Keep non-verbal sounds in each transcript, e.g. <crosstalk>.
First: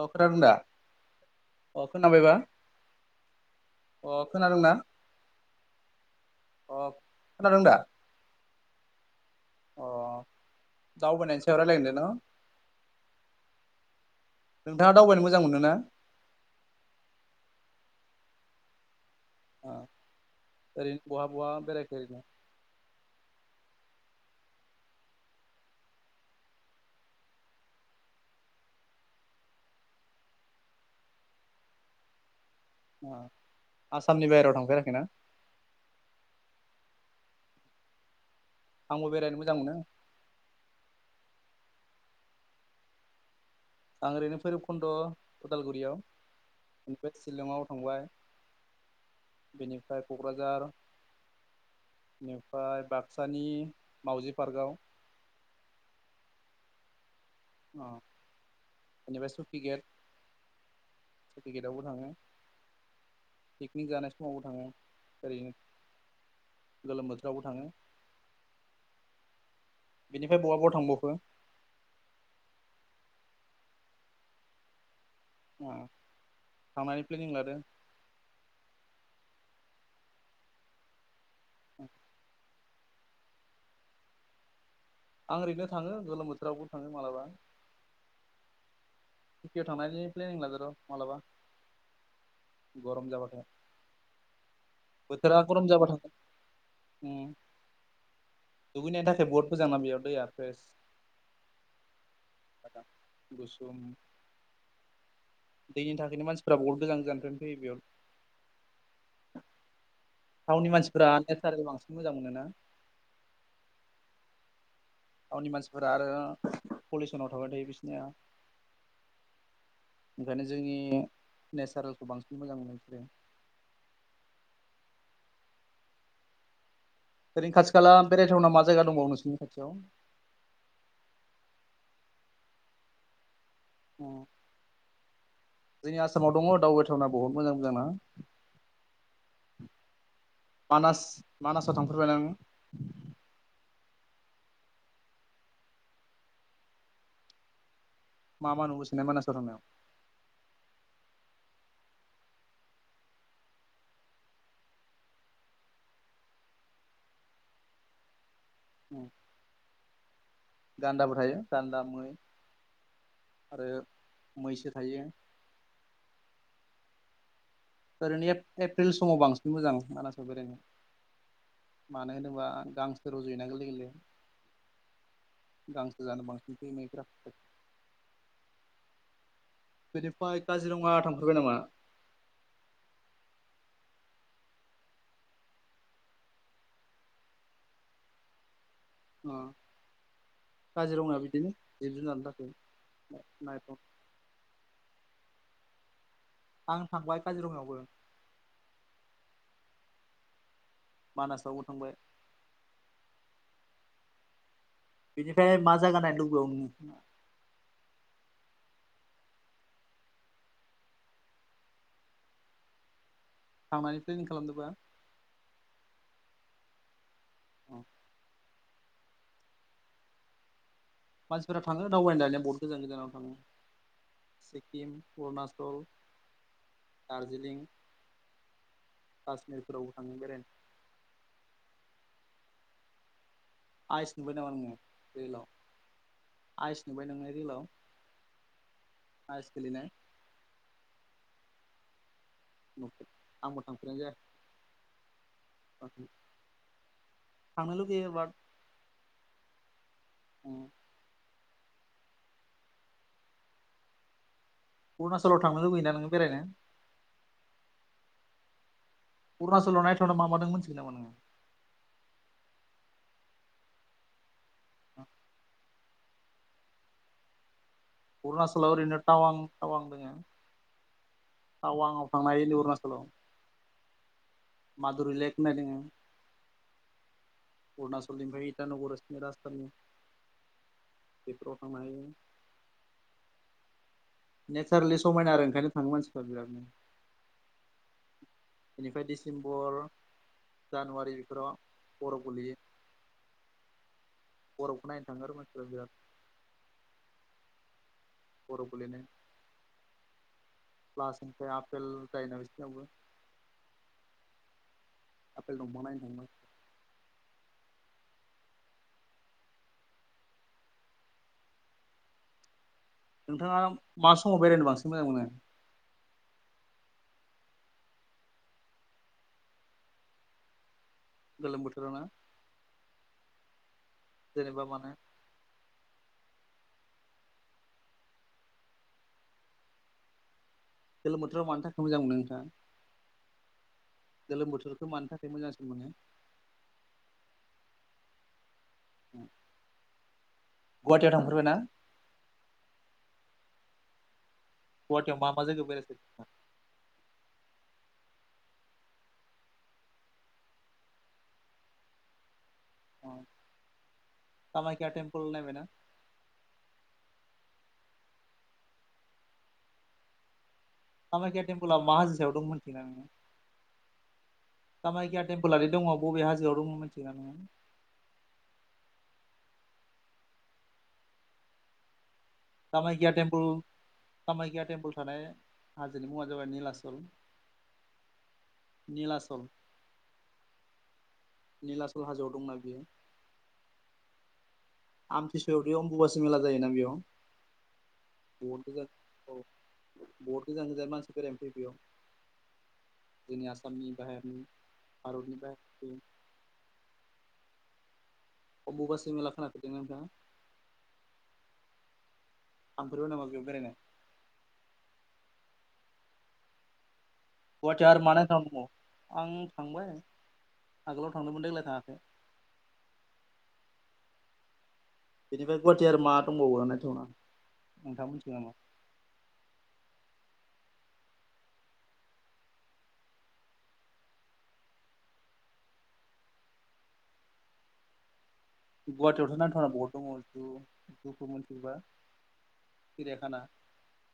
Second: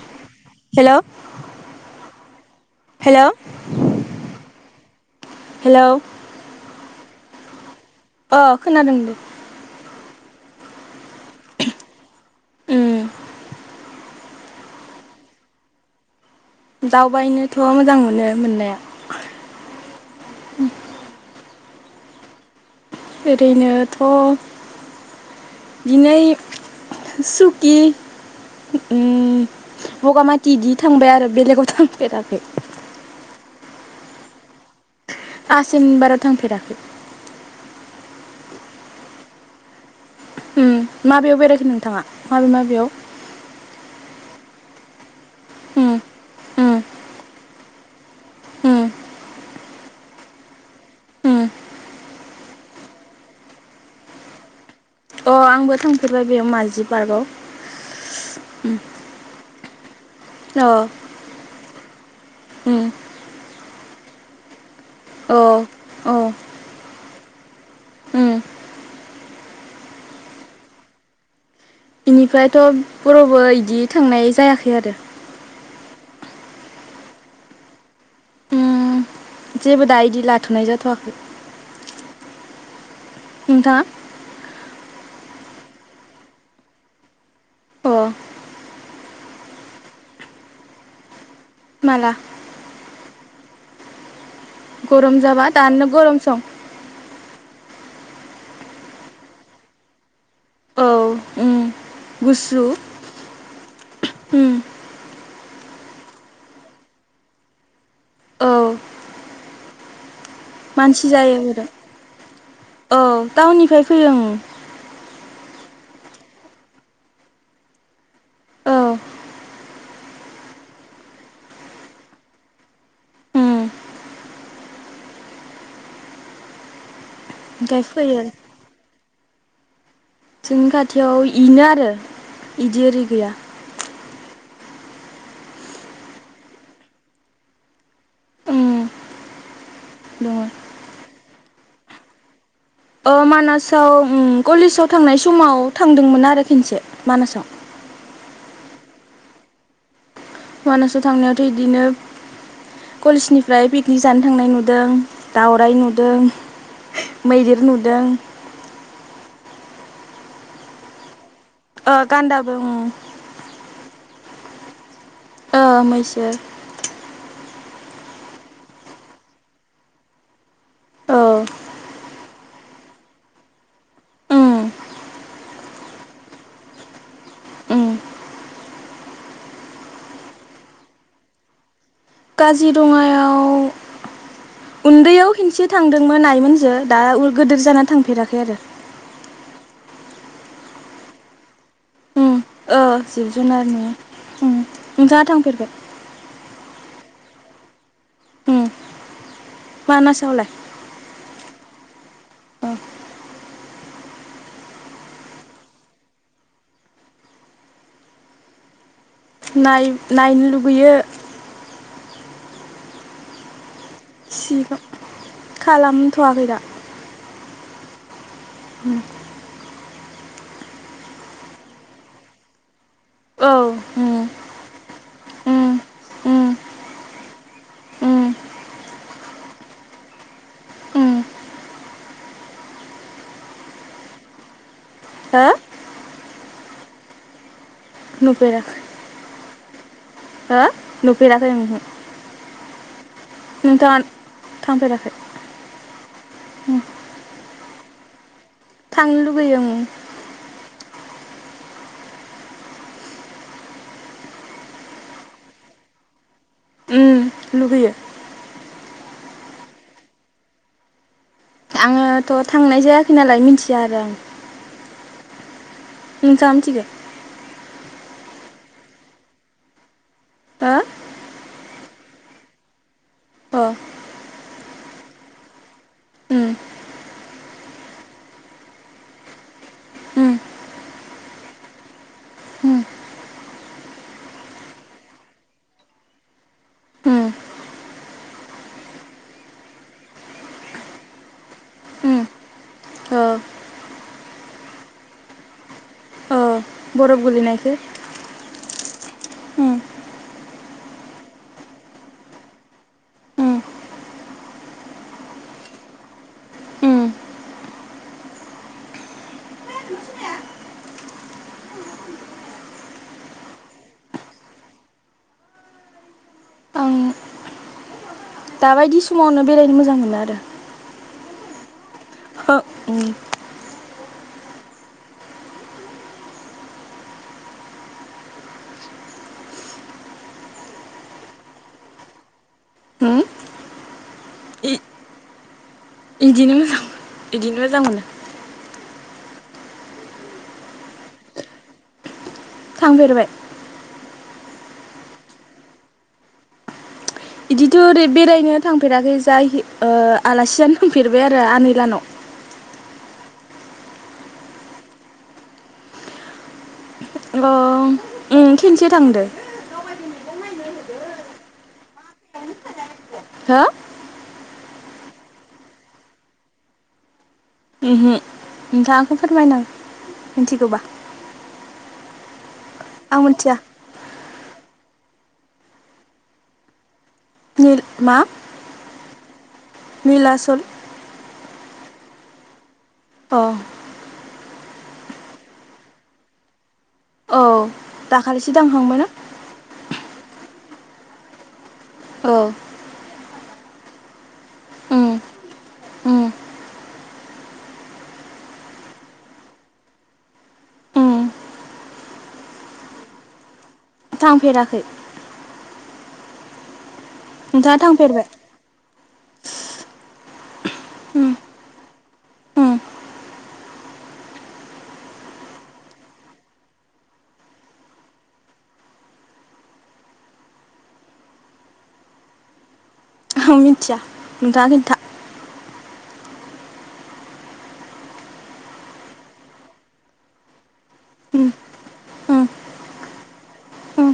अ खोनादों दा हेल' अ खोनाबाय बा हेल' अ खोनादों ना हेलौ खोनादों दा? अ खोनादों दे। अ दावबावनाय सायाव रायलायगोन दे न'। ओम। नोंथाङा दावबायनो मोजां मोनो ना? दावबायनोथ' मोजां मोनो मोननाया। अ ओरैनो बहा बहा बेरायखो ओरैनो ओरैनोथ' बिनै सुकि उम बगामाति इदि थांबाय आरो बेलेगाव थांफेराखै। आ आसामनि बाहेराव थांफेराखै ना? आसामनि बारा थांफेराखै। आंबो बेरायनो मोजां मोनो। उम माबेयाव बेरायखो नोंथाङा माबे माबेयाव? आं ओरैनो भैरबखुन्द' उम उदालगुरियाव। उम बेनिफ्राय सिलंआव थांबाय उम बेनिफ्राय क'क्राझार उम बेनिफ्राय बाक्सानि मावजि पार्कआव अ आंबो थांफेरबाय बेयाव मावजि पार्कआव अ इनिफाय सुकि गेट अ सुकि गेटआवबो थांङो उम पिकनिक जानाय समावबो थांङो। औ औ। गोलोम बोथोरावबो थांङो। बिनिफाय बहा बहा थांब'खो? बेनिफ्रायथ' बोरावबो इदि थांनाय जायाखै आरो आ थांनायनि प्लेनिं लादो उम जेबो दा इदि लाथ'नाय जाथ'वाखै। ओं। नोंथांङा आं ओरैनो थाङो गोलोम बोथोरावबो थाङो मालाबा। अ सुकियाव थांनायनि प्लेनिं लादो र' मालाबा। माला? गरम जाबाथाय। गरम जाबा दानो गरम सं। उम दुगैनायनि थाखाय बहुद मोजां ना बेयाव दैया फ्रेस। औ उम गुसु मोजां गुसुम ओम। दैनि थाखायनो मानसिफोरा बहुत गोजान गोजाननिफ्रायनो औ फैयो बेयाव। टाउननि मानसिफोरा मानसि जायो नेचारेल <unintelligible> बांसिन मोजां मोनोना औ टाउननिफ्राय फैयो ओं। टाउननि मानसिफोरा आरो पलुसनाव थाबाय थायो बिसिनिया। औ ओंखायनो जोंनि नेचारेलखो बांसिन मोजां मोनो बिसोरो। <inaudible> उम ओरैनो खाथि ओमफ्राय खाला फैयो बेरायथावना मा जायगा दंबावो नोंसोरनि खाथियाव? जोंनि खाथियाव इनो आरो इदि ओरै गैया। अ। जोंनि आसामाव दंङ' दावबायथावना बहुद मोजां मोजां ना। उम दङ मानास मानासाव थांफेबाय नों? अ मानासाव उम कलेजाव थांनाय समाव थांदोंमोन आरो खोनसे मानासाव। मा मा नुबोसोनाय मानासाव थांनायाव मानासाव थांनायावथ' इदिनो कलेजनिफ्राय पिकनिक जानो थांनाय नुदों दावराय नुदों मैदेर नुदों गान्दाबो थायो गान्दा अ मै गान्दाबो उम आरो मैसो थायो ओ मैसो ओरैनो एप्रिल समाव बांसिन मोजां मानासाव बेरायनो। औ मानो होनोबा गांसो रज'योना गोरलै गोरलै उम गांसो जानो बांसि फैयो मैफोरा उम बेनिफ्राय काजिरङा थांफेरबाय नामा? काजिरङायाव उन्दैयाव खेनसे थांदोंमोन आइमोनजो दा गोदोर जाना थांफेराखै आरो अ काजिरङा बिदिनो जिब जुनारनि उम थाखाय ओ जिब नायथाव जुनारनि उम, नोंथाङा थांफेरबाय? आं थांबाय काजिरङायावबो। उम मानासावलाय? मानासावबो थांबाय। अ बेनिफ्राय मा जागा नायनो लुबैबावो नोंङो? नाय नायनो लुबैयो थांनायनि प्लेनिं खालामदोबा? सिगां खालामथ'वाखै दा औ उम मानसिफोरा थाङो दावबायनो दानिया बहुत गोजान गोजानाव थाङो। औ उम सिक्किम, उम अरुनाचल, उम दार्जिलिं उम काश्मिरफोरावबो थांनो बेरायनो उम आइस नुबाय नामा नोङो हो रियेलाव? आइस नुबाय नोङो रियेलाव? नुफेराखै <unintelligible> हो नुफेराखै उमहो नुबाय। आंबो नोंथाङा थांफेराखै? उमहो उम थांनो लुबैयो बात थांनो लुगैयो उम अरुणाचलाव थांनो लुबैयोना नोङो बेरायनो? उम लुगैयो अरुणाचलाव नायथावना मा मा दों मोनथिगोन नामा नोङो? आंथ' थांनाय जायाखै नालाय मिथिया आरो आं। ओ नोंथाङा जामिथिगो? अरनासलाव एरैनो थावां थावां दोङो। हो थावांआव‌ थांनो हायो अरनाचलाव अ माधुरि लेक होननाय दोङो उम अरुनाचल ओमफ्राय इतानगर राजथावनि उम बेफोराव थांनानै उम नेचारेलि समायना आरो ओंखायनो थाङो मानसिफ्रा बिरादनो उम बेनिफ्राय डिसेम्बर, जानुवारि बेफोराव बरफ गोलैयो औ बरफखो नायनो थाङो आरो मानसिफोरा बिराद अ बरफ गोलैनायखो बरफ गोलैनाय उम उम <unintelligible> आफेल दफां नायनो उम नोंथाङा मा समाव बेरायनो बांसिन मोजां मोनो आं दाबायदि समावनो बेरायनो मोजां मोनो आरो गोलोम बोथोरावना। हो उम। जेनेबा माने गोलोम बोथोराव मानि थाखाय मोजां मोनो नोंथाङा उम गोलोम बोथोरखौ मानो थाखाय मोजांसिन मोनो बिदिनो मोजां बिदिनो मोजां मोनो। गुवाहाटियाव थांफेरबायना थांफेरबाय गुवाहाटियाव मा मा जायगायाव बेरायखो नोंथां? बिदिथ' ओरै बेरायनो थांफेराखै जाय आलासि जानो थांफेरबाय आरो आनैलानाव अ कामायख्या टेम्पोल नायबायना अ ओम खेनसे थांदो खामायखा टेम्पोला मा हाजो सायाव दंमोन हो कामायख्या टेम्पोला जे दङ बबे हाजोआव दङ मिथिगौना नोङो उम हो नोंथाङा आंखौ फोरमायदो मिथिगौबा कामायख्या आं टेम्पोल मिथिया कामाख्या टेम्पोल थानाय हाजोनि मुङा जाबाय निलाचल निल मा नीलाचल निलासल निलासल हाजोआव दंना बियो। अ आमथि सुवायावदि अम्बु बासि मेला जायोना बेयाव। औ दाखालिसो थांखांबायना बहुत गोजान गोजाननि मानसि बेरायनो फैयो बेयाव औ जोंनि आसामनि बाहेरनि उम भारतनि बाहेर उम अमबुबासि मेला खोना फेरदोंना नोंथांआ? उम थांफेरबाय नामा बेयाव बेरायनो थांफेराखै नोंथाङा गुवाहाटीयाव आरो मा थांफेरबाय नाथावना जायगा दबावों आं थांबाय आगोलाव उम थांदोंमोन देग्लाय थाङाखै उम बेनिफ्राय गुवाहाटि आरो मा दंबावो नायथावना नोंथाङा मोनथिगौ नामा <inaudible> आं मिथिया नोंथाङा खिन्था गुवाहाटियावथ' नायथावना बहुद दङ जु जुखौ उम मिथियोबा उम सिरिया खाना। उम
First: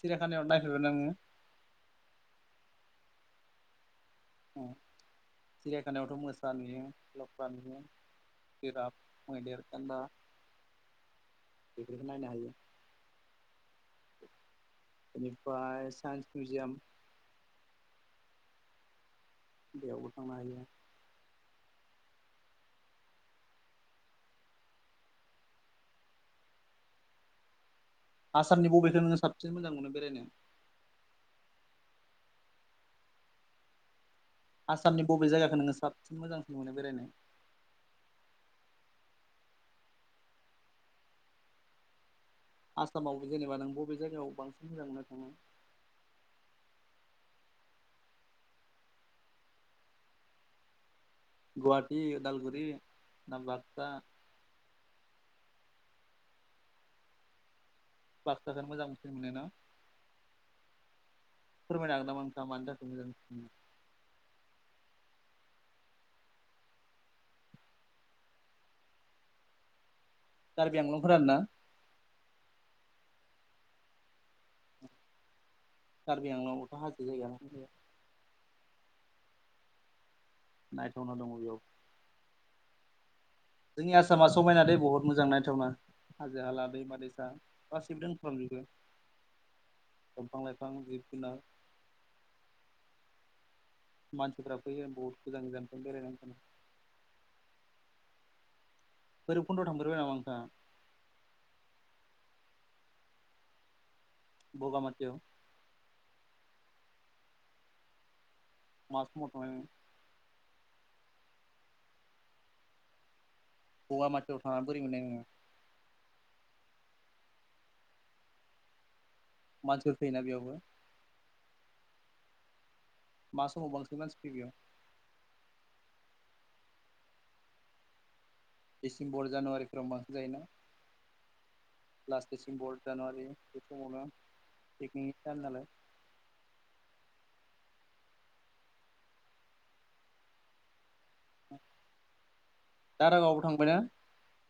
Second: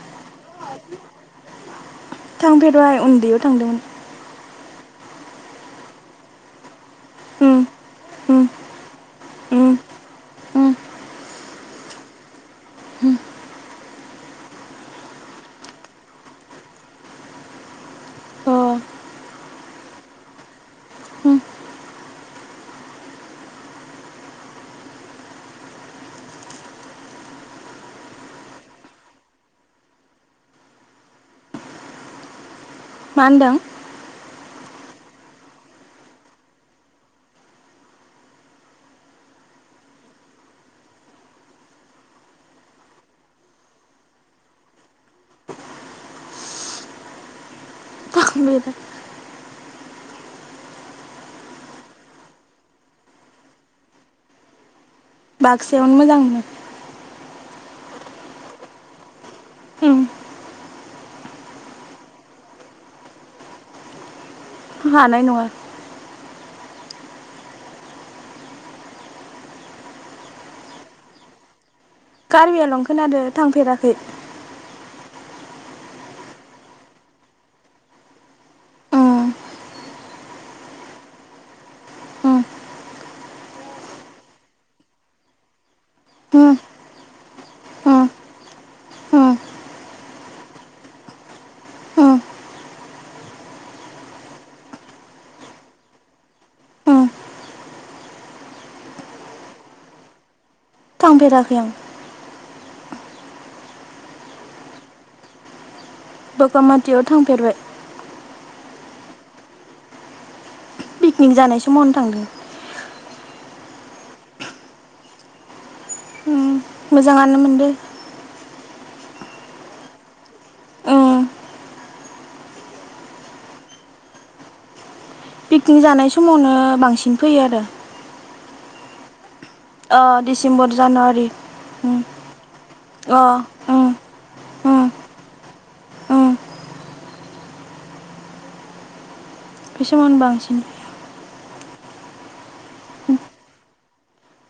सिरियाखानायाव नायफैबायना नोङो। गोदोहाय उन्दैयाव थांदोंमोन सिरिया खानायावथ' मोसा नुयो लफ्रा उम नुयो। उम जिराफ, मैदेर, उम गान्दा। उम बेफोरखौ नायनो हायो। बेनिफ्राय साइन्स मिउजियाम अ बेयावबो थांनो हायो उम आसामनि बबेखौ नोङो साबसिन मोजां मोनो बेरायनो? मा होनदों? आसामनि बबे जायगाखौ नोङो साबसिन मोजांसिन मोनो बेरायनो? आसामाव जेनेबा नों बबे जायगायाव बांसिन मोजां मोननो थांनो? <inaudible> गुवाहाटि उदालगुरुरि ना बक्सा? बाक्सायावनो मोजां मोनो। बाक्साखौनो मोजां मोनसि मोन ना? उम फोरमायनो हागोन नामा नोथां मानि थाखाय मोजां मोनो। हानाय नङा गारबि आंलंफोर आरो ना। कार्बि आल' खोनादो थांफेराखै कार्बि आंनावथ' हाजो जायगा उम नायथावना दङ बेयाव उम जोंनि आसामा समायना दै बहुत मोजां नायथावना हाजो उम हाला दै मादै <inaudible> उम दफां उम लाइफां जिब जुनार उम मानसिफ्रा फैयो बहुद गोजान गोजानखौ बेरायनांगोन उम बे बैरबखन्द थांफेरबाय नामा नोंथाङा थांफेरेराखै आं बगामाथियाव बगखमाथियाव थांफेरबाय। <inaudible> पिकनिक जानाय समावनो थांदों। <inaudible> उम मोजाङानो मोनदों मानसिफोर फैयोना बेयाव उम मा समाव बांसिन मानसि फैयो बेयाव? पिकनिक जानाय समावनो बांसिन फैयो आरो। <inaudible> अ बांसिन जायोना डिसेम्बर जानुवारि। उम लास्ट डिसेम्बर अ जानुवारि बे उम उम समावनो <inaudible> उम बे समावनो बांसिन। दारागावबो थांबाय ना?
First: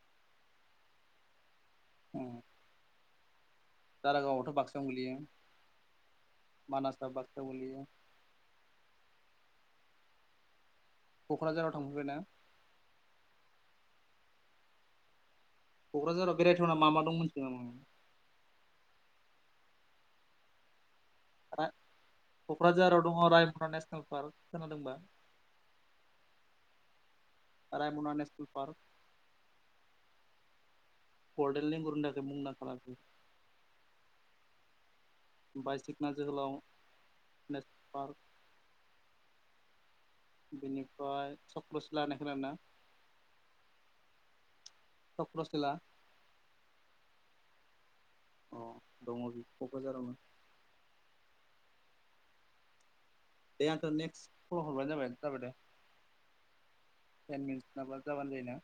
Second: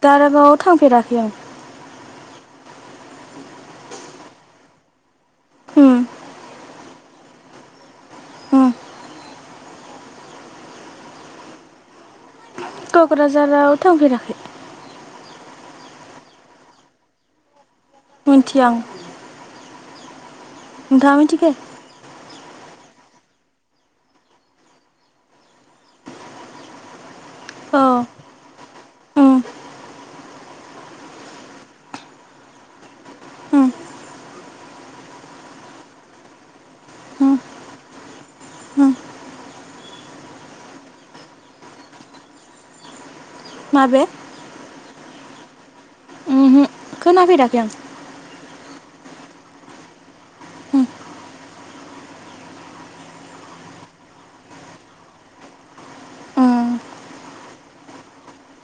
दारागावाव थांफेराखै आं। औ। उम <inaudible> उम <inaudible> क'क्राझाराव थांफेरबाय ना? क'क्राझाराव थांफेराखै। क'क्राझाराव बेरायथावना मा मा दं मोनथिगौ नामा? मिथिया। नोंथाङा मिथिखायो नों नामा? क'क्राझाराव दङ रायमना नेसनेल पार्क खोनादोंबा? औ रायमना नेसनेल पार्क। उम उम <inaudible> बाय सिखना जोहोलाव उम नेसनेल पार्क। उम बिनिफ्राय चक्र सिला होननाय खोनादोंना। माबे। चक्रशला खोनाफैेराखै आं अ दङ बि क'क्राझारावनो उम दे आंथ' नेक्स्ट खल हरबानो जाबाय जाबाय दे उम तेन मिनिट नाब जाबानो ज न